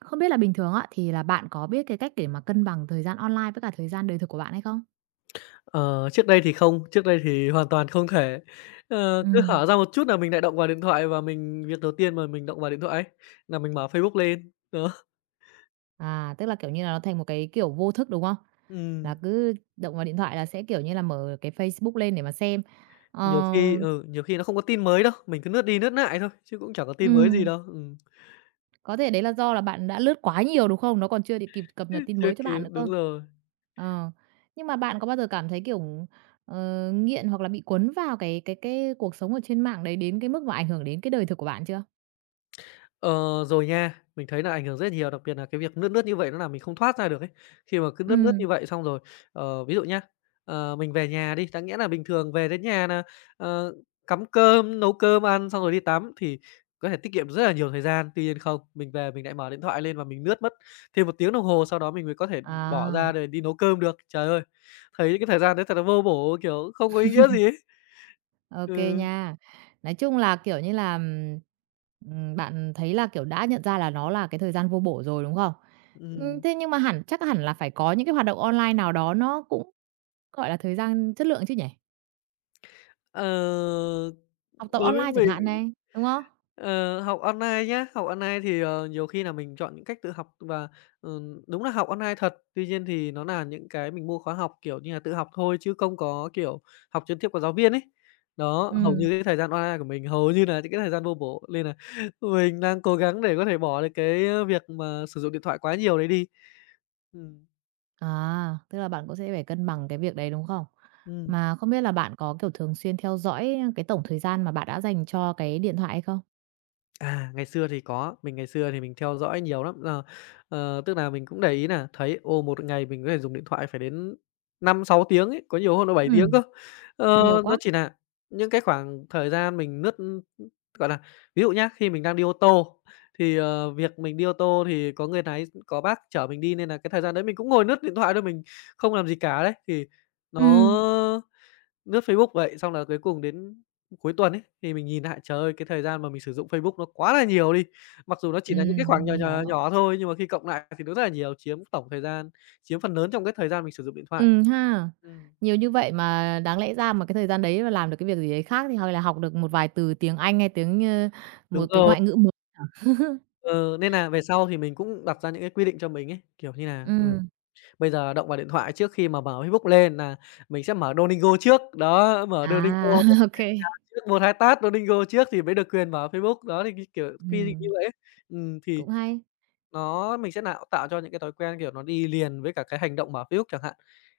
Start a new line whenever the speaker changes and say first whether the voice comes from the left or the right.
right: Không biết là bình thường á, thì là bạn có biết cái cách để mà cân bằng thời gian online với cả thời gian đời thực của bạn hay không?
left: Ờ, Trước đây thì không, trước đây thì hoàn toàn không thể.
right: Ừ,
left: Cứ hở ra một chút là mình lại động vào điện thoại và mình việc đầu tiên mà mình động vào điện thoại ấy, nà mình mở Facebook lên, đó.
right: tức là, kiểu như là, nó thành một cái, kiểu, vô thức, đúng không?
left: Ừm,
right: Là cứ động vào điện thoại là sẽ, kiểu như là, mở cái Facebook lên để mà xem.
left: nhiều khi
right: Ờ,
left: ừ, nhiều khi nó không có tin mới đâu, mình cứ lướt đi lướt lại thôi, chứ cũng chẳng có tin mới gì
right: ừm,
left: đâu.
right: có thể đấy là do là bạn đã lướt quá nhiều, đúng không? Nó còn chưa được kịp cập nhật tin
left: Chưa
right: mới cho
left: kịp
right: bạn nữa
left: đúng
right: cơ.
left: rồi.
right: Ờ, nhưng mà bạn có bao giờ cảm thấy, kiểu, nghiện hoặc là bị cuốn vào cái cuộc sống ở trên mạng đấy đến cái mức mà ảnh hưởng đến cái đời thực của bạn chưa?
left: Ờ, Rồi nha. Mình thấy là ảnh hưởng rất nhiều, đặc biệt là cái việc lướt lướt như vậy nó làm mình không thoát ra được ấy. Khi mà cứ
right: Ừ,
left: lướt lướt như vậy xong rồi, ví dụ nhá, mình về nhà đi, đáng nghĩa là bình thường về đến nhà nà, ờ, cắm cơm, nấu cơm ăn xong rồi đi tắm thì có thể tiết kiệm rất là nhiều thời gian. Tuy nhiên không, mình về mình lại mở điện thoại lên và mình lướt mất thêm 1 tiếng đồng hồ, sau đó mình mới có thể bỏ ra
right: à.
left: để đi nấu cơm được. Trời ơi, thấy cái thời gian đấy thật là vô bổ, kiểu, không có ý nghĩa gì ấy.
right: OK
left: Ừ,
right: nha. Nói chung là, kiểu như là, bạn thấy là, kiểu, đã nhận ra là nó là cái thời gian vô bổ rồi, đúng không?
left: ừm.
right: Thế nhưng mà hẳn chắc hẳn là phải có những cái hoạt động online nào đó nó cũng, gọi là, thời gian chất lượng chứ nhỉ?
left: Ờ,
right: Học tập
left: Đối với
right: online chẳng hạn
left: mình
right: này, đúng không?
left: Ờ, học online nhá, học online thì, nhiều khi là mình chọn những cách tự học và, đúng là học online thật, tuy nhiên thì nó là những cái mình mua khóa học, kiểu như là, tự học thôi chứ không có, kiểu, học trực tiếp của giáo viên ấy. Đó, hầu
right: Ừ,
left: như cái thời gian online của mình hầu như là những cái thời gian vô bổ, nên là mình đang cố gắng để có thể bỏ được cái, việc mà sử dụng điện thoại quá nhiều đấy đi. Ừm,
right: à, tức là bạn cũng sẽ phải cân bằng cái việc đấy, đúng không?
left: ừm.
right: Mà không biết là bạn có, kiểu, thường xuyên theo dõi cái tổng thời gian mà bạn đã dành cho cái điện thoại hay không?
left: À, ngày xưa thì có, mình ngày xưa thì mình theo dõi nhiều lắm. Ờ, Tức là mình cũng để ý là thấy, một ngày mình có thể dùng điện thoại phải đến 5 6 tiếng ấy, có nhiều hôm là 7 tiếng
right: Ừm,
left: cơ.
right: nhiều
left: Nó
right: quá.
left: chỉ là những cái khoảng thời gian mình lướt, gọi là, ví dụ nhá, khi mình đang đi ô tô thì, việc mình đi ô tô thì có người lái có bác chở mình đi nên là cái thời gian đấy mình cũng ngồi lướt điện thoại thôi, mình không làm gì cả đấy, thì nó
right: Ừ.
left: lướt Facebook vậy, xong là cuối cùng đến cuối tuần ấy, thì mình nhìn lại, trời ơi, cái thời gian mà mình sử dụng Facebook nó quá là nhiều đi. Mặc dù nó
right: Ừ,
left: chỉ là những cái khoảng
right: mình
left: nhỏ, nhỏ,
right: hiểu.
left: nhỏ thôi, nhưng mà khi cộng lại thì nó rất là nhiều, chiếm tổng thời gian, chiếm phần lớn trong cái thời gian mình sử dụng điện thoại.
right: Ừ ha.
left: Ừm,
right: Nhiều như vậy mà đáng lẽ ra mà cái thời gian đấy mà làm được cái việc gì đấy khác thì hoặc là học được một vài từ tiếng Anh hay tiếng, một
left: đúng
right: cái
left: rồi,
right: ngoại ngữ mới hả?
left: ờ, nên nà về sau thì mình cũng đặt ra những cái quy định cho mình ấy, kiểu như nà,
right: Ừm,
left: bây giờ động vào điện thoại trước khi mà mở Facebook lên nà mình sẽ mở Duolingo trước, đó, mở Duolingo
right: à, ok kê.
left: trước, 1, 2 tát Duolingo trước thì mới được quyền mở Facebook, đó, thì cái kiểu quy định như vậy ấy. Thì
right: Cũng hay.
left: Nó mình sẽ nạo tạo cho những cái thói quen, kiểu, nó đi liền với cả cái hành động mở Facebook chẳng hạn.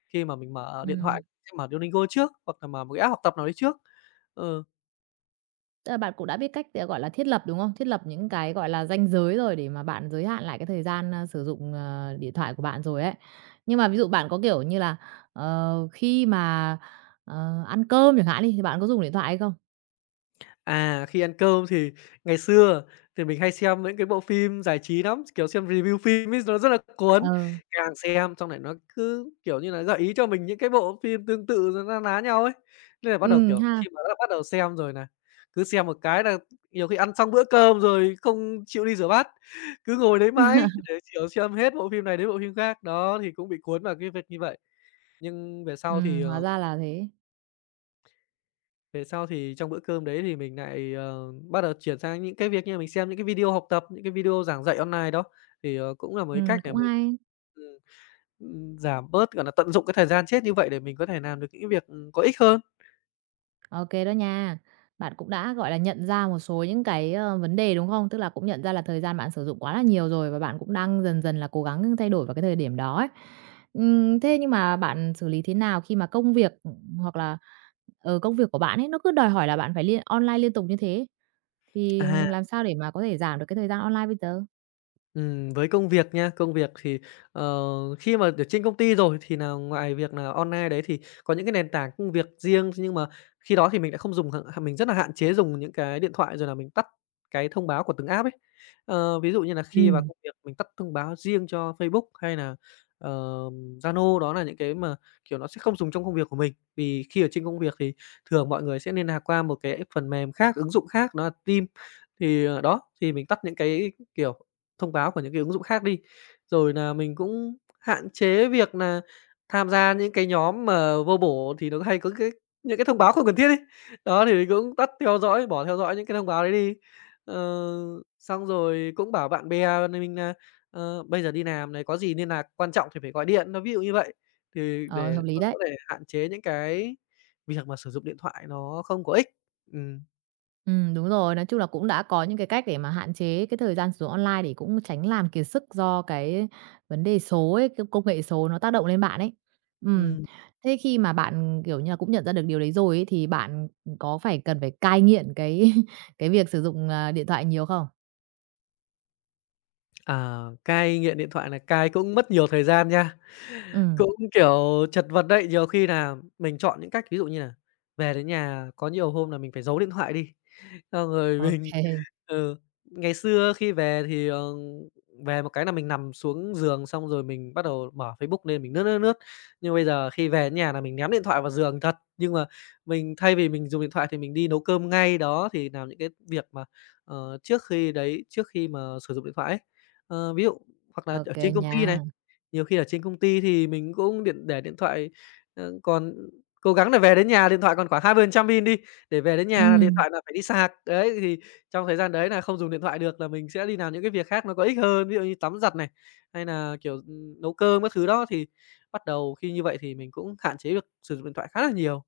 left: Khi mà mình mở
right: Ừ,
left: điện thoại sẽ mở Duolingo trước, hoặc là mở một cái app học tập nào đấy trước. Ừ.
right: tức là bạn cũng đã biết cách, ờ, gọi là, thiết lập, đúng không? Thiết lập những cái, gọi là, ranh giới rồi để mà bạn giới hạn lại cái thời gian, sử dụng, ờ, điện thoại của bạn rồi ấy. Nhưng mà ví dụ bạn có, kiểu như là, ờ, khi mà, ăn cơm chẳng hạn đi, thì bạn có dùng điện thoại hay không?
left: À, khi ăn cơm thì ngày xưa thì mình hay xem những cái bộ phim giải trí lắm, kiểu, xem review phim ấy nó rất là
right: Ờ,
left: cuốn, càng xem xong lại nó cứ, kiểu như là, gợi ý cho mình những cái bộ phim tương tự rồi na ná nhau ấy. Nên là bắt đầu, kiểu,
right: ha.
left: khi mà đã bắt đầu xem rồi nà, cứ xem một cái nà nhiều khi ăn xong bữa cơm rồi không chịu đi rửa bát, cứ ngồi đấy mãi để, kiểu, xem hết bộ phim này đến bộ phim khác. Đó, thì cũng bị cuốn vào cái việc như vậy. Nhưng về sau thì, ờ
right: Hóa ra là thế.
left: về sau thì trong bữa cơm đấy thì mình lại bắt đầu chuyển sang những cái việc như là mình xem những cái video học tập, những cái video giảng dạy online đó, thì, cũng là một cái cách để
right: Cũng
left: mình
right: hay.
left: ừm, giảm bớt, gọi là, tận dụng cái thời gian chết như vậy để mình có thể làm được những cái việc, có ích hơn.
right: Ok đó nha. Bạn cũng đã, gọi là, nhận ra một số những cái, vấn đề, đúng không? Tức là cũng nhận ra là thời gian bạn sử dụng quá là nhiều rồi và bạn cũng đang dần dần là cố gắng thay đổi vào cái thời điểm đó ấy. Thế nhưng mà bạn xử lý thế nào khi mà công việc, hoặc là, ở công việc của bạn ấy, nó cứ đòi hỏi là bạn phải liên online liên tục như thế? Thì
left: À.
right: làm sao để mà có thể giảm được cái thời gian online bây giờ?
left: Với công việc nha, công việc thì, ờ, khi mà ở trên công ty rồi thì nà ngoài việc là online đấy thì có những cái nền tảng công việc riêng, nhưng mà khi đó thì mình đã không dùng mình rất là hạn chế dùng những cái điện thoại rồi là mình tắt cái thông báo của từng app ấy. Ví dụ như là khi vào
right: Ừm.
left: công việc mình tắt thông báo riêng cho Facebook hay là ờ, Zalo, đó là những cái mà, kiểu, nó sẽ không dùng trong công việc của mình. Vì khi ở trên công việc thì thường mọi người sẽ liên lạc qua một cái phần mềm khác, ứng dụng khác đó là Teams. Thì, đó, thì mình tắt những cái, kiểu thông báo của những cái ứng dụng khác đi. Rồi là mình cũng hạn chế việc là tham gia những cái nhóm mà vô bổ thì nó hay có cái những cái thông báo không cần thiết ấy. Đó, thì mình cũng tắt theo dõi, bỏ theo dõi những cái thông báo đấy đi. Ờ, Xong rồi cũng bảo bạn bè nà mình nà, bây giờ đi làm này, có gì liên lạc quan trọng thì phải gọi điện, nó ví dụ như vậy. Thì
right: Ờ, hợp
left: để
right: lý
left: mà
right: đấy.
left: có thể hạn chế những cái việc mà sử dụng điện thoại nó không có ích. Ừm,
right: Ừ, đúng rồi, nói chung là cũng đã có những cái cách để mà hạn chế cái thời gian sử dụng online để cũng tránh làm kiệt sức do cái vấn đề số ấy, cái công nghệ số nó tác động lên bạn ấy. Ừ,
left: ừm.
right: thế khi mà bạn, kiểu như là, cũng nhận ra được điều đấy rồi ấy, thì bạn có phải cần phải cai nghiện cái cái việc sử dụng, điện thoại nhiều không?
left: À, cai nghiện điện thoại là cai cũng mất nhiều thời gian nha.
right: Ừ,
left: Cũng, kiểu, chật vật đấy, nhiều khi là mình chọn những cách ví dụ như là về đến nhà có nhiều hôm là mình phải giấu điện thoại đi. Xong rồi
right: ok
left: mình
right: ok,
left: ừ, ngày xưa khi về thì, về một cái là mình nằm xuống giường xong rồi mình bắt đầu mở Facebook lên mình lướt, lướt, lướt. Nhưng bây giờ khi về đến nhà là mình ném điện thoại vào giường thật, nhưng mà mình thay vì mình dùng điện thoại thì mình đi nấu cơm ngay, đó, thì làm những cái việc mà, trước khi mà sử dụng điện thoại ấy. Ví dụ hoặc là
right: ô
left: ở
right: kê
left: trên công
right: nha.
left: ty này, nhiều khi ở trên công ty thì mình cũng điện để điện thoại, còn cố gắng là về đến nhà điện thoại còn khoảng 20% pin đi để về đến nhà là điện
right: Ừm,
left: thoại là phải đi sạc. Đấy, thì trong thời gian đấy nà không dùng điện thoại được là mình sẽ đi làm những cái việc khác nó có ích hơn, ví dụ như tắm giặt này, hay nà, kiểu, nấu cơm các thứ đó. Thì bắt đầu khi như vậy thì mình cũng hạn chế được sử dụng điện thoại khá là nhiều.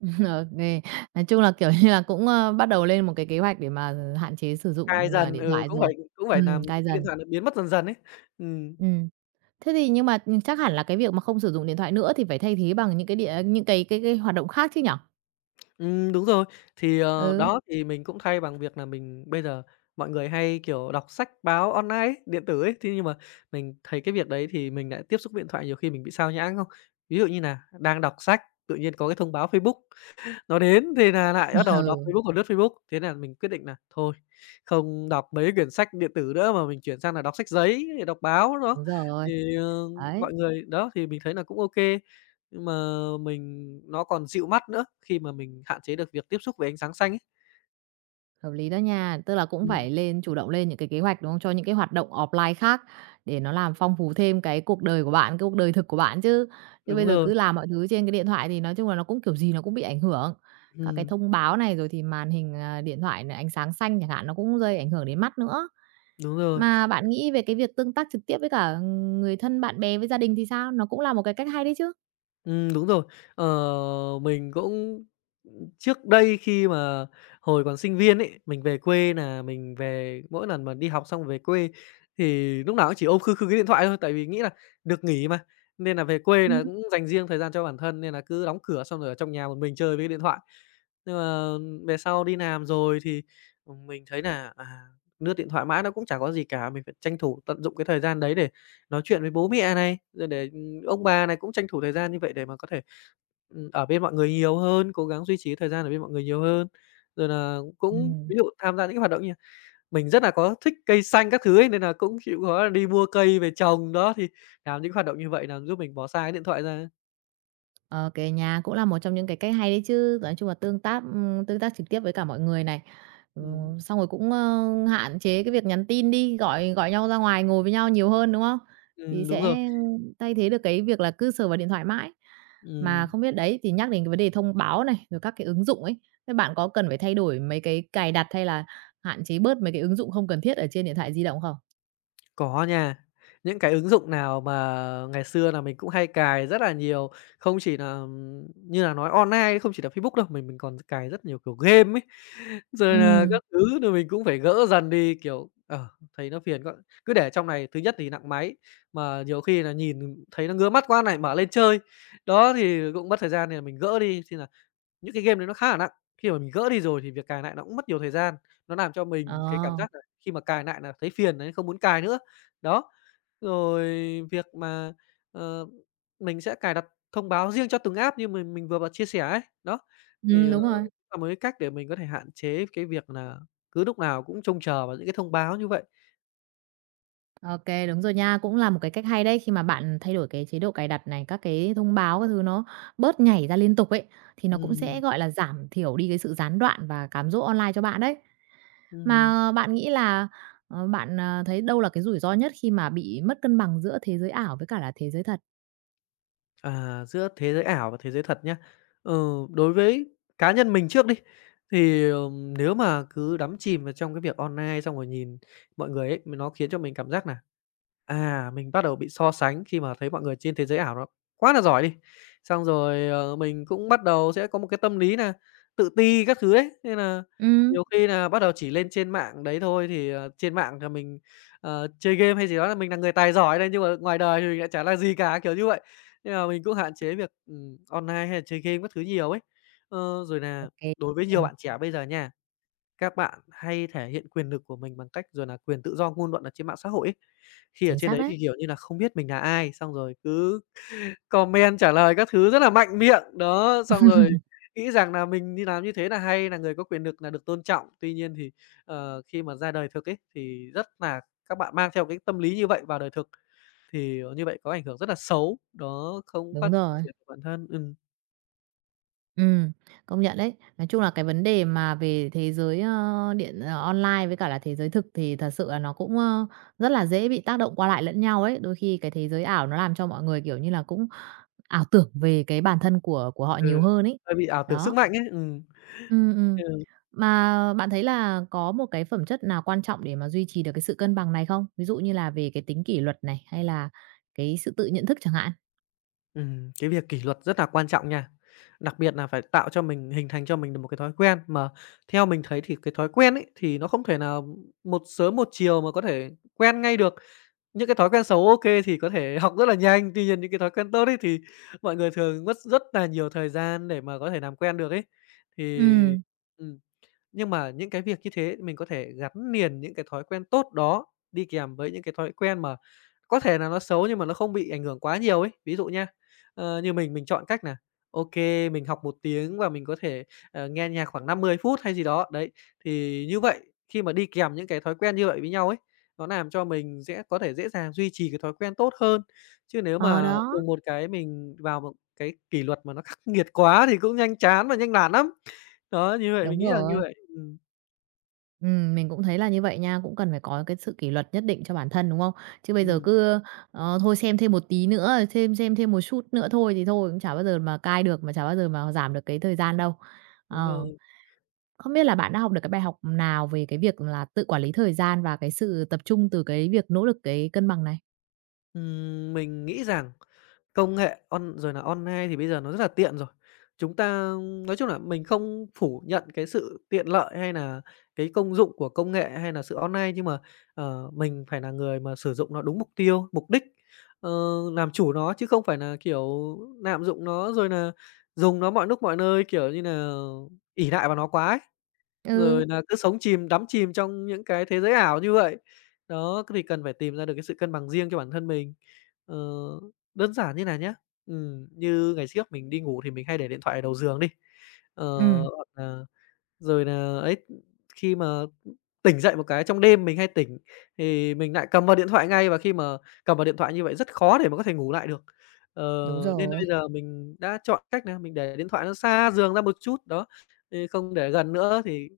right: ô nói chung là, kiểu như là, cũng, bắt đầu lên một cái kế hoạch để mà hạn chế sử
left: Cai
right: dụng,
left: dần,
right: điện
left: ừ,
right: thoại
left: cũng phải
right: rồi.
left: làm
right: Cai
left: cái điện
right: dần.
left: thoại nó biến mất dần dần ấy. Ừm.
right: Ừ, thế thì nhưng mà, ừ, chắc hẳn là cái việc mà không sử dụng điện thoại nữa thì phải thay thế bằng những cái địa những cái hoạt động khác chứ nhỉ?
left: Đúng rồi. Thì,
right: Ừ.
left: đó, thì mình cũng thay bằng việc là mình bây giờ mọi người hay, kiểu, đọc sách báo online ấy, điện tử ấy, thế nhưng mà mình thấy cái việc đấy thì mình lại tiếp xúc điện thoại, nhiều khi mình bị xao nhãng không? Ví dụ như nà đang đọc sách, tự nhiên có cái thông báo Facebook nó đến thì nà nại bắt đầu đọc
right: Ừ.
left: Facebook và lướt Facebook, thế nà mình quyết định nà thôi, không đọc mấy quyển sách điện tử nữa mà mình chuyển sang nà đọc sách giấy, đọc báo đó.
right: Đúng rồi,
left: Thì,
right: đấy,
left: mọi người đó, thì mình thấy nà cũng ô kê, nhưng mà mình nó còn dịu mắt nữa khi mà mình hạn chế được việc tiếp xúc với ánh sáng xanh ấy.
right: hợp lý đó nha. Tức là cũng
left: Ừm,
right: phải lên chủ động lên những cái kế hoạch, đúng không? Cho những cái hoạt động offline khác để nó làm phong phú thêm cái cuộc đời của bạn, cái cuộc đời thực của bạn chứ. Chứ
left: đúng
right: bây giờ
left: rồi,
right: cứ làm mọi thứ trên cái điện thoại thì nói chung là nó cũng kiểu gì nó cũng bị ảnh hưởng. Các cái
left: ừm,
right: thông báo này rồi thì màn hình, điện thoại này, ánh sáng xanh chẳng hạn, nó cũng gây ảnh hưởng đến mắt nữa.
left: đúng rồi.
right: Mà bạn nghĩ về cái việc tương tác trực tiếp với cả, ừ, người thân, bạn bè với gia đình thì sao? Nó cũng là một cái cách hay đấy chứ.
left: Đúng rồi. Ờ, mình cũng trước đây khi mà hồi còn sinh viên ấy, mình về quê là mình về mỗi lần mà đi học xong về quê thì lúc nào cũng chỉ ôm khư khư cái điện thoại thôi, tại vì nghĩ là được nghỉ mà, nên là về quê là
right: Ừm.
left: cũng dành riêng thời gian cho bản thân, nên là cứ đóng cửa xong rồi ở trong nhà một mình chơi với cái điện thoại. Nhưng mà về sau đi làm rồi thì, mình thấy là, lướt điện thoại mãi nó cũng chả có gì cả, mình phải tranh thủ tận dụng cái thời gian đấy để nói chuyện với bố mẹ này, rồi để ông bà này cũng tranh thủ thời gian như vậy để mà có thể, ở bên mọi người nhiều hơn, cố gắng duy trì thời gian ở bên mọi người nhiều hơn. Rồi nà cũng
right: Ừm.
left: ví dụ tham gia những cái hoạt động như mình rất nà có thích cây xanh các thứ ấy, nên nà cũng chịu khó là đi mua cây về trồng. Đó, thì làm những hoạt động như vậy làm giúp mình bỏ xa cái điện thoại ra.
right: Ô kê nha, cũng là một trong những cái cách hay đấy chứ. Nói chung là tương tác trực tiếp với cả mọi người này. Ừ,
left: Ừm,
right: xong rồi cũng, hạn chế cái việc nhắn tin đi, gọi gọi nhau ra ngoài ngồi với nhau nhiều hơn, đúng không? Thì
left: đúng rồi.
right: sẽ thay thế được cái việc là cứ sờ vào điện thoại mãi. Mà
left: Ừm.
right: không biết đấy, thì nhắc đến cái vấn đề thông báo này, rồi các cái ứng dụng ấy, các bạn có cần phải thay đổi mấy cái cài đặt hay là hạn chế bớt mấy cái ứng dụng không cần thiết ở trên điện thoại di động không?
left: Có nha. Những cái ứng dụng nào mà ngày xưa là mình cũng hay cài rất là nhiều, không chỉ là, như là nói online, không chỉ là Facebook đâu, mình còn cài rất nhiều, kiểu, game ấy, rồi là
right: Ừ,
left: các thứ rồi mình cũng phải gỡ dần đi, kiểu, thấy nó phiền quá. Cứ để trong này thứ nhất thì nặng máy, mà nhiều khi là nhìn thấy nó ngứa mắt quá này mở lên chơi. Đó, thì cũng mất thời gian thì là mình gỡ đi, thì là những cái game đấy nó khá là nặng, khi mà mình gỡ đi rồi thì việc cài lại nó cũng mất nhiều thời gian, nó làm cho
right: ờ,
left: mình cái cảm giác là khi mà cài lại là thấy phiền nà không muốn cài nữa. Đó, rồi việc mà, ờ, mình sẽ cài đặt thông báo riêng cho từng app như mình vừa bật chia sẻ ấy, đó, thì,
right: đúng rồi.
left: là một cái cách để mình có thể hạn chế cái việc là cứ lúc nào cũng trông chờ vào những cái thông báo như vậy.
right: OK, đúng rồi nha. Cũng là một cái cách hay đấy, khi mà bạn thay đổi cái chế độ cài đặt này, các cái thông báo các thứ nó bớt nhảy ra liên tục ấy, thì nó cũng sẽ,
left: Ừm,
right: gọi là, giảm thiểu đi cái sự gián đoạn và cám dỗ online cho bạn đấy.
left: ừm.
right: Mà bạn nghĩ là, thấy đâu là cái rủi ro nhất khi mà bị mất cân bằng giữa thế giới ảo với cả là thế giới thật?
left: À, giữa thế giới ảo và thế giới thật nhá. Ờ, đối với cá nhân mình trước đi, thì, nếu mà cứ đắm chìm vào trong cái việc online xong rồi nhìn mọi người ấy, nó khiến cho mình cảm giác là. À, mình bắt đầu bị so sánh khi mà thấy mọi người trên thế giới ảo nó quá là giỏi đi. Xong rồi, mình cũng bắt đầu sẽ có một cái tâm lý nà tự ti các thứ đấy nên là
right: Ừ,
left: nhiều khi là bắt đầu chỉ lên trên mạng đấy thôi thì, trên mạng là mình, chơi game hay gì đó là mình là người tài giỏi đây, nhưng mà ngoài đời thì mình lại chả là gì cả, kiểu như vậy. Nên là mình cũng hạn chế việc, online hay là chơi game các thứ nhiều ấy. Ờ, rồi là
right: OK,
left: đối với nhiều
right: ừm,
left: bạn trẻ bây giờ nha, các bạn hay thể hiện quyền lực của mình bằng cách rồi là quyền tự do ngôn luận ở trên mạng xã hội ấy. Khi ở
right: chính
left: trên
right: xác
left: đấy
right: đấy.
left: thì, kiểu như là không biết mình là ai, xong rồi cứ comment trả lời các thứ rất là mạnh miệng, đó, xong rồi nghĩ rằng là mình đi làm như thế là hay, là người có quyền lực là được tôn trọng. Tuy nhiên thì, khi mà ra đời thực ấy, thì rất là các bạn mang theo cái tâm lý như vậy vào đời thực, thì, như vậy có ảnh hưởng rất là xấu, đó, không
right: Đúng
left: phát
right: rồi.
left: triển được bản thân,
right: Ừm, công nhận đấy. Nói chung là cái vấn đề mà về thế giới, online với cả là thế giới thực thì thật sự là nó cũng, rất là dễ bị tác động qua lại lẫn nhau ấy. Đôi khi cái thế giới ảo nó làm cho mọi người, kiểu như là, cũng ảo tưởng về cái bản thân của họ nhiều
left: ừ,
right: hơn ấy.
left: hơi bị ảo tưởng sức
right: Đó,
left: mạnh ấy,
right: ừm. Mà bạn thấy là có một cái phẩm chất nào quan trọng để mà duy trì được cái sự cân bằng này không? Ví dụ như là về cái tính kỷ luật này, hay là cái sự tự nhận thức chẳng hạn?
left: Cái việc kỷ luật rất là quan trọng nha. Đặc biệt là phải tạo cho mình hình thành cho mình được một cái thói quen, mà theo mình thấy thì cái thói quen ấy, thì nó không thể nào một sớm một chiều mà có thể quen ngay được. Những cái thói quen xấu ok thì có thể học rất là nhanh, tuy nhiên những cái thói quen tốt ấy thì mọi người thường mất rất là nhiều thời gian để mà có thể làm quen được ấy. Thì
right: Ừm,
left: nhưng mà những cái việc như thế mình có thể gắn liền những cái thói quen tốt đó đi kèm với những cái thói quen mà có thể là nó xấu nhưng mà nó không bị ảnh hưởng quá nhiều ấy. Ví dụ nha, như mình chọn cách nà, ok mình học một tiếng và mình có thể, nghe nhạc khoảng 50 phút hay gì đó. Đấy, thì như vậy khi mà đi kèm những cái thói quen như vậy với nhau ấy, nó làm cho mình sẽ có thể dễ dàng duy trì cái thói quen tốt hơn. Chứ nếu
right: ờ,
left: mà
right: đó,
left: đùng một cái mình vào một cái kỷ luật mà nó khắc nghiệt quá thì cũng nhanh chán và nhanh nản lắm. Đó, như vậy mình
right: đúng
left: nghĩ là như
right: rồi.
left: vậy. Ừm.
right: Mình cũng thấy là như vậy nha, cũng cần phải có cái sự kỷ luật nhất định cho bản thân, đúng không? Chứ bây giờ
left: Ừm,
right: cứ, ờ, thôi xem thêm một tí nữa, thêm xem thêm một chút nữa thôi thì thôi cũng chả bao giờ mà cai được, mà chả bao giờ mà giảm được cái thời gian đâu.
left: đúng
right: Ờ,
left: rồi.
right: không biết là bạn đã học được cái bài học nào về cái việc là tự quản lý thời gian và cái sự tập trung từ cái việc nỗ lực cái cân bằng này?
left: Mình nghĩ rằng công nghệ on rồi là online thì bây giờ nó rất là tiện rồi. Chúng ta nói chung là mình không phủ nhận cái sự tiện lợi hay là cái công dụng của công nghệ hay là sự online, nhưng mà, mình phải là người mà sử dụng nó đúng mục tiêu, mục đích, ờ, làm chủ nó chứ không phải là, kiểu, lạm dụng nó rồi là dùng nó mọi lúc mọi nơi, kiểu như là ỷ lại vào nó quá ấy.
right: Ừ,
left: Rồi là cứ sống chìm, đắm chìm trong những cái thế giới ảo như vậy. Đó, thì cần phải tìm ra được cái sự cân bằng riêng cho bản thân mình. Ờ, đơn giản như này nhá, như ngày trước mình đi ngủ thì mình hay để điện thoại ở đầu giường đi, ờ,
right: ừm,
left: hoặc là rồi là ấy, khi mà tỉnh dậy một cái trong đêm mình hay tỉnh thì mình lại cầm vào điện thoại ngay, và khi mà cầm vào điện thoại như vậy rất khó để mà có thể ngủ lại được. Ờ,
right: đúng
left: nên
right: rồi.
left: bây giờ mình đã chọn cách nà mình để điện thoại nó xa giường ra một chút, đó, thì không để gần nữa thì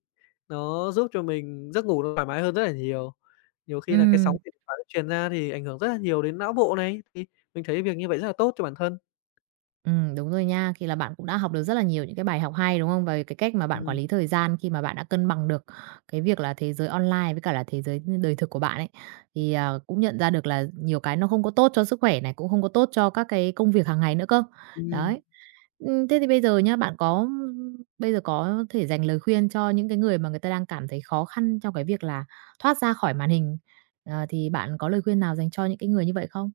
left: nó giúp cho mình giấc ngủ nó thoải mái hơn rất là nhiều. Nhiều khi là cái
right: Ừ,
left: sóng điện thoại nó truyền ra thì ảnh hưởng rất là nhiều đến não bộ này, thì mình thấy việc như vậy rất là tốt cho bản thân.
right: ừ, đúng rồi nha. Thì là bạn cũng đã học được rất là nhiều những cái bài học hay, đúng không? Về cái cách mà bạn quản
left: Ừm.
right: lý thời gian khi mà bạn đã cân bằng được cái việc là thế giới online với cả là thế giới đời thực của bạn ấy. Thì, à, cũng nhận ra được là nhiều cái nó không có tốt cho sức khỏe này, cũng không có tốt cho các cái công việc hàng ngày nữa cơ.
left: Ừm.
right: Đấy. Thế thì bây giờ nhá, bạn có bây giờ có thể dành lời khuyên cho những cái người mà người ta đang cảm thấy khó khăn trong cái việc là thoát ra khỏi màn hình, ờ, thì bạn có lời khuyên nào dành cho những cái người như vậy không?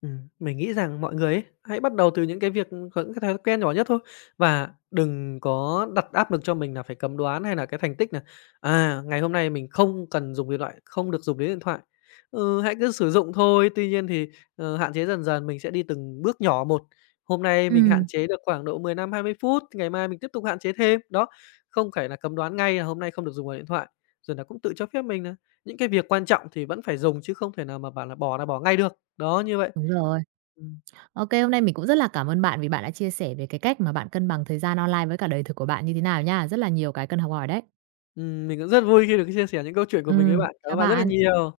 left: Mình nghĩ rằng mọi người ấy, hãy bắt đầu từ những cái việc có những cái thói quen nhỏ nhất thôi và đừng có đặt áp lực cho mình là phải cầm đoán hay là cái thành tích này. À, ngày hôm nay mình không cần dùng điện thoại, không được dùng đến điện thoại. Ừ, hãy cứ sử dụng thôi, tuy nhiên thì, hạn chế dần dần, mình sẽ đi từng bước nhỏ một. Hôm nay mình hạn
right: Ừ,
left: chế được khoảng độ 15 20 phút, ngày mai mình tiếp tục hạn chế thêm. Đó, không phải là cầm đoán ngay là hôm nay không được dùng vào điện thoại, rồi là cũng tự cho phép mình nà những cái việc quan trọng thì vẫn phải dùng chứ không thể nào mà bảo là bỏ ngay được. Đó, như vậy
right: đúng rồi.
left: ừm,
right: OK, hôm nay mình cũng rất là cảm ơn bạn vì bạn đã chia sẻ về cái cách mà bạn cân bằng thời gian online với cả đời thực của bạn như thế nào nha. Rất là nhiều cái cần học hỏi đấy.
left: mình cũng rất vui khi được chia sẻ những câu chuyện của mình với bạn. Cảm
right: Chào
left: ơn bạn rất là
right: bạn.
left: nhiều.